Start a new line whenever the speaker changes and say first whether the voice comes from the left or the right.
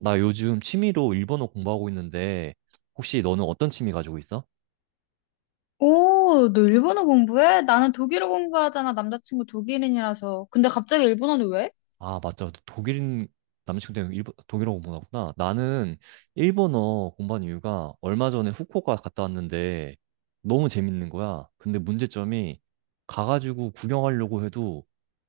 right: 나 요즘 취미로 일본어 공부하고 있는데, 혹시 너는 어떤 취미 가지고 있어?
left: 오, 너 일본어 공부해? 나는 독일어 공부하잖아. 남자친구 독일인이라서. 근데 갑자기 일본어는 왜?
right: 아, 맞죠. 독일인 남자친구 때문에 일본, 독일어 공부하구나. 나는 일본어 공부한 이유가 얼마 전에 후쿠오카 갔다 왔는데 너무 재밌는 거야. 근데 문제점이 가가지고 구경하려고 해도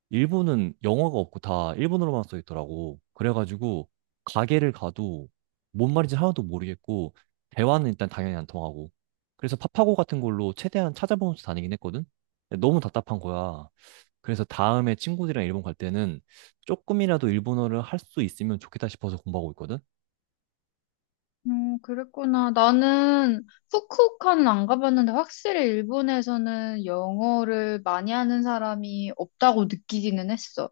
right: 일본은 영어가 없고 다 일본어로만 써 있더라고. 그래가지고 가게를 가도 뭔 말인지 하나도 모르겠고 대화는 일단 당연히 안 통하고. 그래서 파파고 같은 걸로 최대한 찾아보면서 다니긴 했거든. 근데 너무 답답한 거야. 그래서 다음에 친구들이랑 일본 갈 때는 조금이라도 일본어를 할 수 있으면 좋겠다 싶어서 공부하고 있거든?
left: 그랬구나. 나는 후쿠오카는 안 가봤는데 확실히 일본에서는 영어를 많이 하는 사람이 없다고 느끼기는 했어.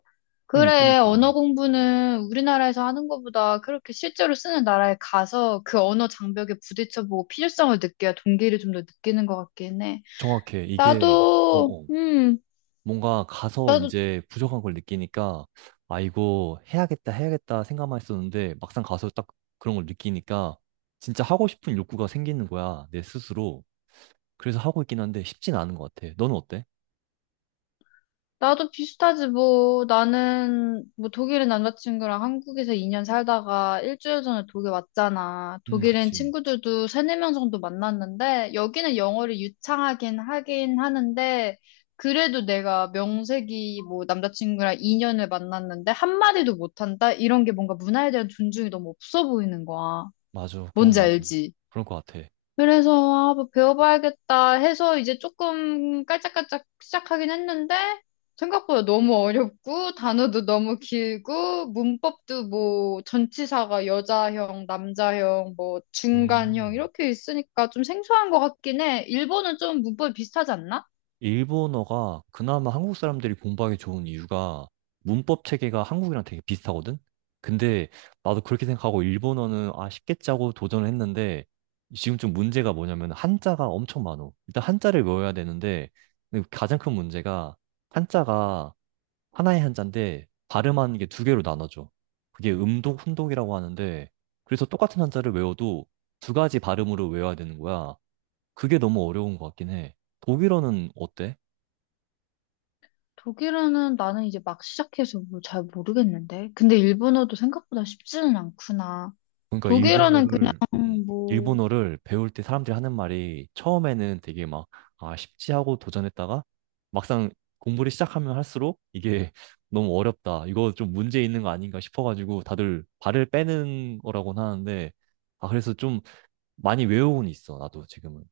right: 응,
left: 그래,
right: 그니까.
left: 언어 공부는 우리나라에서 하는 것보다 그렇게 실제로 쓰는 나라에 가서 그 언어 장벽에 부딪혀보고 필요성을 느껴야 동기를 좀 더 느끼는 것 같긴 해.
right: 정확해. 이게, 어,
left: 나도,
right: 어.
left: 음,
right: 뭔가 가서 이제 부족한 걸 느끼니까, 아, 이거 해야겠다, 해야겠다 생각만 했었는데, 막상 가서 딱 그런 걸 느끼니까, 진짜 하고 싶은 욕구가 생기는 거야, 내 스스로. 그래서 하고 있긴 한데, 쉽진 않은 것 같아. 너는 어때?
left: 나도 비슷하지, 뭐. 나는, 뭐, 독일인 남자친구랑 한국에서 2년 살다가 일주일 전에 독일 왔잖아. 독일인
right: 그치.
left: 친구들도 세네 명 정도 만났는데, 여기는 영어를 유창하긴 하긴 하는데, 그래도 내가 명색이 뭐, 남자친구랑 2년을 만났는데, 한마디도 못한다? 이런 게 뭔가 문화에 대한 존중이 너무 없어 보이는 거야.
right: 맞아. 그건
left: 뭔지
right: 맞아.
left: 알지?
right: 그럴 것 같아.
left: 그래서 아, 뭐 배워봐야겠다 해서 이제 조금 깔짝깔짝 시작하긴 했는데 생각보다 너무 어렵고 단어도 너무 길고 문법도 뭐 전치사가 여자형, 남자형, 뭐 중간형
right: 음.
left: 이렇게 있으니까 좀 생소한 것 같긴 해. 일본은 좀 문법이 비슷하지 않나?
right: 일본어가 그나마 한국 사람들이 공부하기 좋은 이유가 문법 체계가 한국이랑 되게 비슷하거든? 근데 나도 그렇게 생각하고 일본어는 아 쉽겠지 하고 도전을 했는데 지금 좀 문제가 뭐냐면 한자가 엄청 많어. 일단 한자를 외워야 되는데 근데 가장 큰 문제가 한자가 하나의 한자인데 발음하는 게 두 개로 나눠져. 그게 음독, 훈독이라고 하는데 그래서 똑같은 한자를 외워도 두 가지 발음으로 외워야 되는 거야. 그게 너무 어려운 것 같긴 해. 독일어는 어때?
left: 독일어는 나는 이제 막 시작해서 뭐 잘 모르겠는데. 근데 일본어도 생각보다 쉽지는 않구나.
right: 그러니까
left: 독일어는 그냥
right: 일본어를
left: 뭐
right: 일본어를 배울 때 사람들이 하는 말이 처음에는 되게 막 아, 쉽지 하고 도전했다가 막상 공부를 시작하면 할수록 이게 너무 어렵다. 이거 좀 문제 있는 거 아닌가 싶어가지고 다들 발을 빼는 거라고는 하는데 아 그래서 좀 많이 외우고는 있어. 나도 지금은.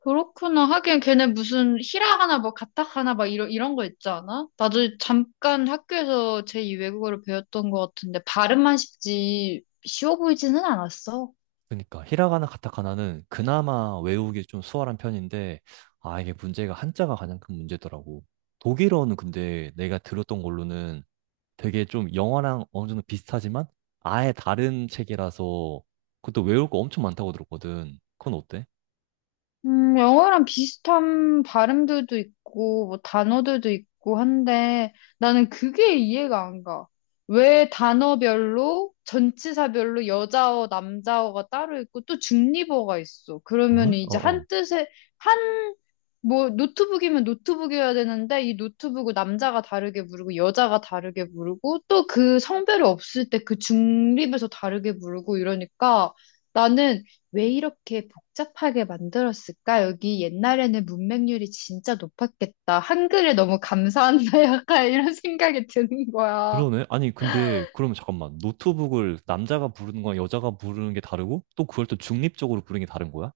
left: 그렇구나. 하긴 걔네 무슨 히라 하나 뭐 가탁 하나 막 이런 거 있지 않아? 나도 잠깐 학교에서 제2 외국어를 배웠던 것 같은데 발음만 쉽지 쉬워 보이지는 않았어.
right: 그러니까 히라가나 카타카나는 그나마 외우기 좀 수월한 편인데 아 이게 문제가 한자가 가장 큰 문제더라고. 독일어는 근데 내가 들었던 걸로는 되게 좀 영화랑 어느 정도 비슷하지만 아예 다른 책이라서 그것도 외울 거 엄청 많다고 들었거든. 그건 어때?
left: 영어랑 비슷한 발음들도 있고, 뭐, 단어들도 있고 한데, 나는 그게 이해가 안 가. 왜 단어별로, 전치사별로 여자어, 남자어가 따로 있고, 또 중립어가 있어. 그러면
right: 왜?
left: 이제
right: 어어.
left: 한 뜻에, 한, 뭐, 노트북이면 노트북이어야 되는데, 이 노트북을 남자가 다르게 부르고, 여자가 다르게 부르고, 또 그 성별이 없을 때 그 중립에서 다르게 부르고 이러니까, 나는 왜 이렇게 복잡하게 만들었을까? 여기 옛날에는 문맹률이 진짜 높았겠다. 한글에 너무 감사한다. 약간 이런 생각이 드는 거야.
right: 그러네. 아니, 근데 그러면 잠깐만. 노트북을 남자가 부르는 거랑 여자가 부르는 게 다르고 또 그걸 또 중립적으로 부르는 게 다른 거야?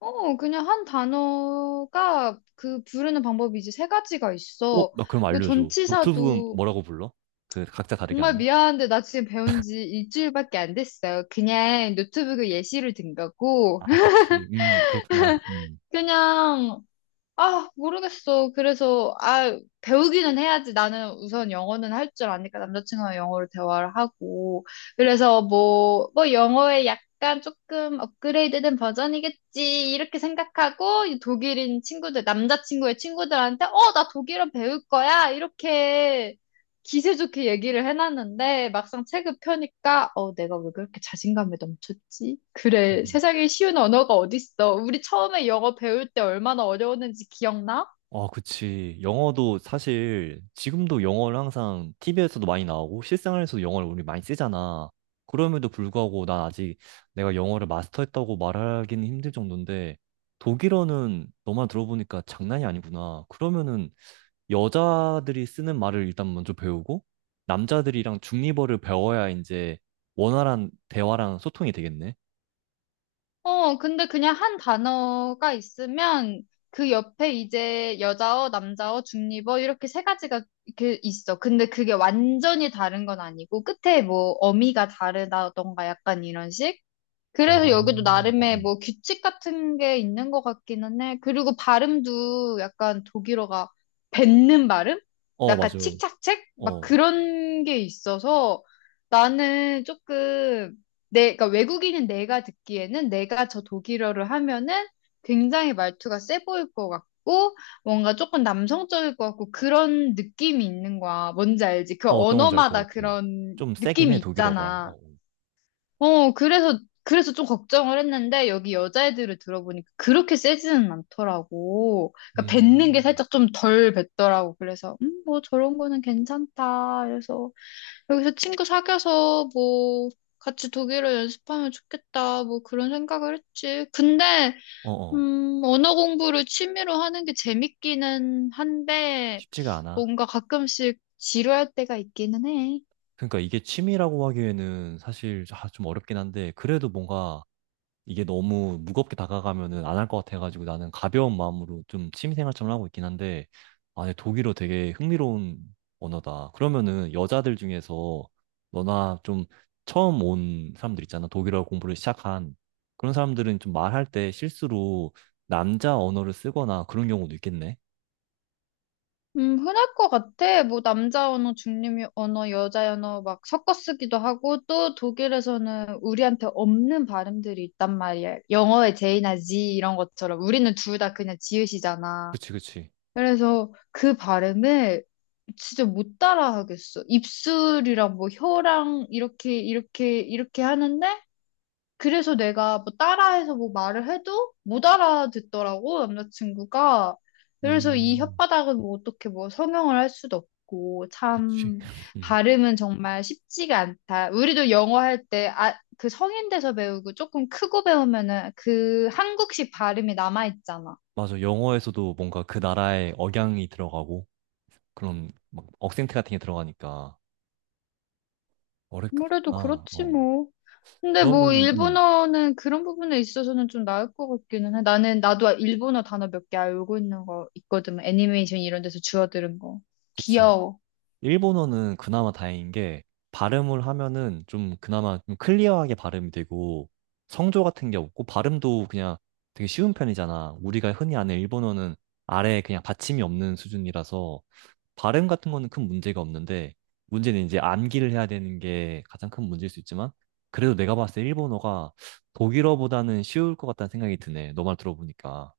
left: 어, 그냥 한 단어가 그 부르는 방법이 이제 세 가지가
right: 어,
left: 있어.
right: 나 그럼
left: 그
right: 알려줘. 노트북은
left: 전치사도
right: 뭐라고 불러? 그 각자 다르게
left: 정말
right: 하면?
left: 미안한데 나 지금 배운 지 일주일밖에 안 됐어요. 그냥 노트북에 예시를 든 거고.
right: 아, 그치. 그렇구나. 음.
left: 그냥 아, 모르겠어. 그래서, 아, 배우기는 해야지. 나는 우선 영어는 할 줄 아니까 남자친구랑 영어로 대화를 하고. 그래서 뭐 영어의 약간 조금 업그레이드된 버전이겠지. 이렇게 생각하고, 이 독일인 친구들, 남자친구의 친구들한테, 어, 나 독일어 배울 거야. 이렇게 기세 좋게 얘기를 해놨는데 막상 책을 펴니까 내가 왜 그렇게 자신감에 넘쳤지? 그래 세상에 쉬운 언어가 어딨어? 우리 처음에 영어 배울 때 얼마나 어려웠는지 기억나?
right: 아, 그치. 영어도 사실 지금도 영어를 항상 TV에서도 많이 나오고 실생활에서도 영어를 우리 많이 쓰잖아. 그럼에도 불구하고 난 아직 내가 영어를 마스터했다고 말하기는 힘들 정도인데 독일어는 너만 들어보니까 장난이 아니구나. 그러면은 여자들이 쓰는 말을 일단 먼저 배우고 남자들이랑 중립어를 배워야 이제 원활한 대화랑 소통이 되겠네.
left: 어 근데 그냥 한 단어가 있으면 그 옆에 이제 여자어, 남자어, 중립어 이렇게 세 가지가 이렇게 있어. 근데 그게 완전히 다른 건 아니고 끝에 뭐 어미가 다르다던가 약간 이런 식?
right: 아,
left: 그래서
right: 어,
left: 여기도 나름의
right: 어,
left: 뭐 규칙 같은 게 있는 것 같기는 해. 그리고 발음도 약간 독일어가 뱉는 발음?
right: 어,
left: 약간
right: 맞아.
left: 칙착책? 막
right: 어.
left: 그런 게 있어서 나는 조금 내, 그러니까 외국인인 내가 듣기에는 내가 저 독일어를 하면은 굉장히 말투가 세 보일 것 같고 뭔가 조금 남성적일 것 같고 그런 느낌이 있는 거야. 뭔지 알지? 그
right: 어, 어떤 건지 알 것
left: 언어마다
right: 같아.
left: 그런
right: 좀 세긴
left: 느낌이
right: 해, 독일어가.
left: 있잖아.
right: 어,
left: 어, 그래서 좀 걱정을 했는데, 여기 여자애들을 들어보니까 그렇게 세지는 않더라고. 그러니까 뱉는 게
right: 음.
left: 살짝 좀 덜 뱉더라고. 그래서, 뭐 저런 거는 괜찮다. 그래서, 여기서 친구 사귀어서 뭐, 같이 독일어 연습하면 좋겠다. 뭐 그런 생각을 했지.
right: 어, 어.
left: 언어 공부를 취미로 하는 게 재밌기는 한데,
right: 쉽지가 않아.
left: 뭔가 가끔씩 지루할 때가 있기는 해.
right: 그러니까 이게 취미라고 하기에는 사실 아, 좀 어렵긴 한데, 그래도 뭔가 이게 너무 무겁게 다가가면은 안 할 것 같아가지고 나는 가벼운 마음으로 좀 취미생활처럼 하고 있긴 한데, 아, 네, 독일어 되게 흥미로운 언어다. 그러면은 여자들 중에서 너나 좀 처음 온 사람들 있잖아. 독일어 공부를 시작한 그런 사람들은 좀 말할 때 실수로 남자 언어를 쓰거나 그런 경우도 있겠네.
left: 흔할 것 같아. 뭐, 남자 언어, 중립 언어, 여자 언어 막 섞어 쓰기도 하고, 또 독일에서는 우리한테 없는 발음들이 있단 말이야. 영어의 J나 Z 이런 것처럼. 우리는 둘 다 그냥 지읒이잖아.
right: 그치, 그치.
left: 그래서 그 발음을 진짜 못 따라 하겠어. 입술이랑 뭐 혀랑 이렇게, 이렇게, 이렇게 하는데, 그래서 내가 뭐 따라해서 뭐 말을 해도 못 알아듣더라고, 남자친구가. 그래서 이
right: 음,
left: 혓바닥은 뭐 어떻게 뭐 성형을 할 수도 없고,
right: 그치.
left: 참,
right: 음.
left: 발음은 정말 쉽지가 않다. 우리도 영어 할 때, 아, 그 성인 돼서 배우고 조금 크고 배우면은 그 한국식 발음이 남아있잖아.
right: 맞아. 영어에서도 뭔가 그 나라의 억양이 들어가고 그런 막 억센트 같은 게 들어가니까.
left: 아무래도
right: 어렵구나.
left: 그렇지
right: 어.
left: 뭐. 근데 뭐
right: 그러면은,
left: 일본어는 그런 부분에 있어서는 좀 나을 것 같기는 해. 나는 나도 일본어 단어 몇 개 알고 있는 거 있거든. 뭐 애니메이션 이런 데서 주워들은 거.
right: 그치.
left: 귀여워.
right: 일본어는 그나마 다행인 게, 발음을 하면은 좀 그나마 좀 클리어하게 발음이 되고, 성조 같은 게 없고, 발음도 그냥 되게 쉬운 편이잖아. 우리가 흔히 아는 일본어는 아래에 그냥 받침이 없는 수준이라서, 발음 같은 거는 큰 문제가 없는데, 문제는 이제 암기를 해야 되는 게 가장 큰 문제일 수 있지만, 그래도 내가 봤을 때 일본어가 독일어보다는 쉬울 것 같다는 생각이 드네. 너 말 들어보니까.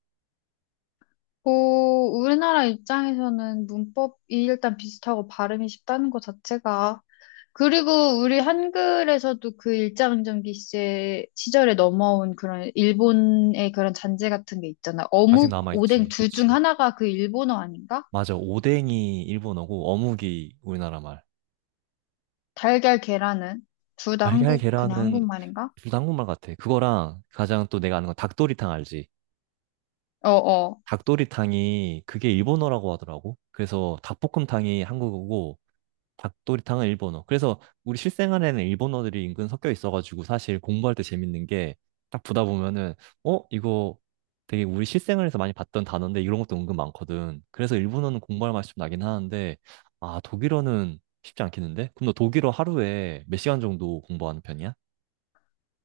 left: 고 우리나라 입장에서는 문법이 일단 비슷하고 발음이 쉽다는 것 자체가. 그리고 우리 한글에서도 그 일제강점기 시제 시절에 넘어온 그런 일본의 그런 잔재 같은 게 있잖아.
right: 아직
left: 어묵, 오뎅
right: 남아있지.
left: 둘 중
right: 그치.
left: 하나가 그 일본어 아닌가?
right: 맞아. 오뎅이 일본어고 어묵이 우리나라 말.
left: 달걀, 계란은 둘 다
right: 달걀
left: 한국, 그냥
right: 계란은
left: 한국말인가?
right: 둘다 한국말 같아. 그거랑 가장 또 내가 아는 건 닭도리탕 알지?
left: 어, 어.
right: 닭도리탕이 그게 일본어라고 하더라고. 그래서 닭볶음탕이 한국어고 닭도리탕은 일본어. 그래서 우리 실생활에는 일본어들이 은근 섞여 있어가지고 사실 공부할 때 재밌는 게 딱 보다 보면은 어? 이거 되게 우리 실생활에서 많이 봤던 단어인데 이런 것도 은근 많거든. 그래서 일본어는 공부할 맛이 좀 나긴 하는데 아 독일어는 쉽지 않겠는데? 그럼 너 독일어 하루에 몇 시간 정도 공부하는 편이야?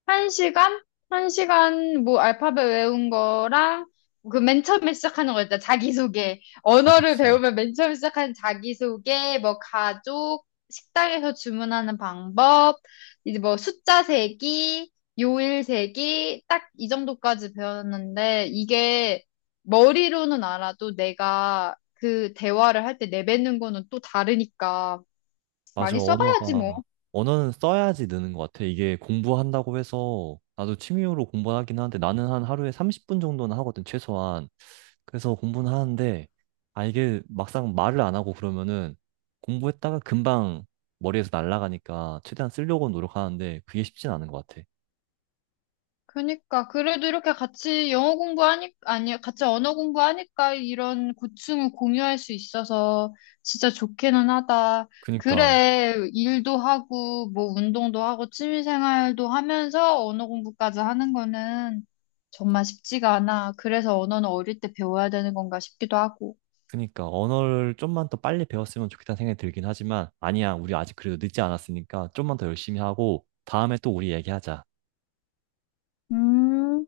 left: 1시간? 1시간, 뭐, 알파벳 외운 거랑, 그 맨 처음에 시작하는 거 있잖아. 자기소개.
right: 아,
left: 언어를
right: 그치.
left: 배우면 맨 처음에 시작하는 자기소개, 뭐, 가족, 식당에서 주문하는 방법, 이제 뭐, 숫자 세기, 요일 세기, 딱 이 정도까지 배웠는데, 이게 머리로는 알아도 내가 그 대화를 할 때 내뱉는 거는 또 다르니까,
right: 맞아,
left: 많이 써봐야지, 뭐.
right: 언어가, 언어는 써야지 느는 것 같아. 이게 공부한다고 해서, 나도 취미로 공부하긴 하는데, 나는 한 하루에 30분 정도는 하거든, 최소한. 그래서 공부는 하는데, 아, 이게 막상 말을 안 하고 그러면은, 공부했다가 금방 머리에서 날아가니까, 최대한 쓰려고 노력하는데, 그게 쉽진 않은 것 같아.
left: 그니까 그래도 이렇게 같이 영어 공부하니 아니 같이 언어 공부하니까 이런 고충을 공유할 수 있어서 진짜 좋기는 하다.
right: 그니까,
left: 그래 일도 하고 뭐 운동도 하고 취미 생활도 하면서 언어 공부까지 하는 거는 정말 쉽지가 않아. 그래서 언어는 어릴 때 배워야 되는 건가 싶기도 하고.
right: 그니까, 언어를 좀만 더 빨리 배웠으면 좋겠다는 생각이 들긴 하지만, 아니야, 우리 아직 그래도 늦지 않았으니까, 좀만 더 열심히 하고, 다음에 또 우리 얘기하자.
left: 음.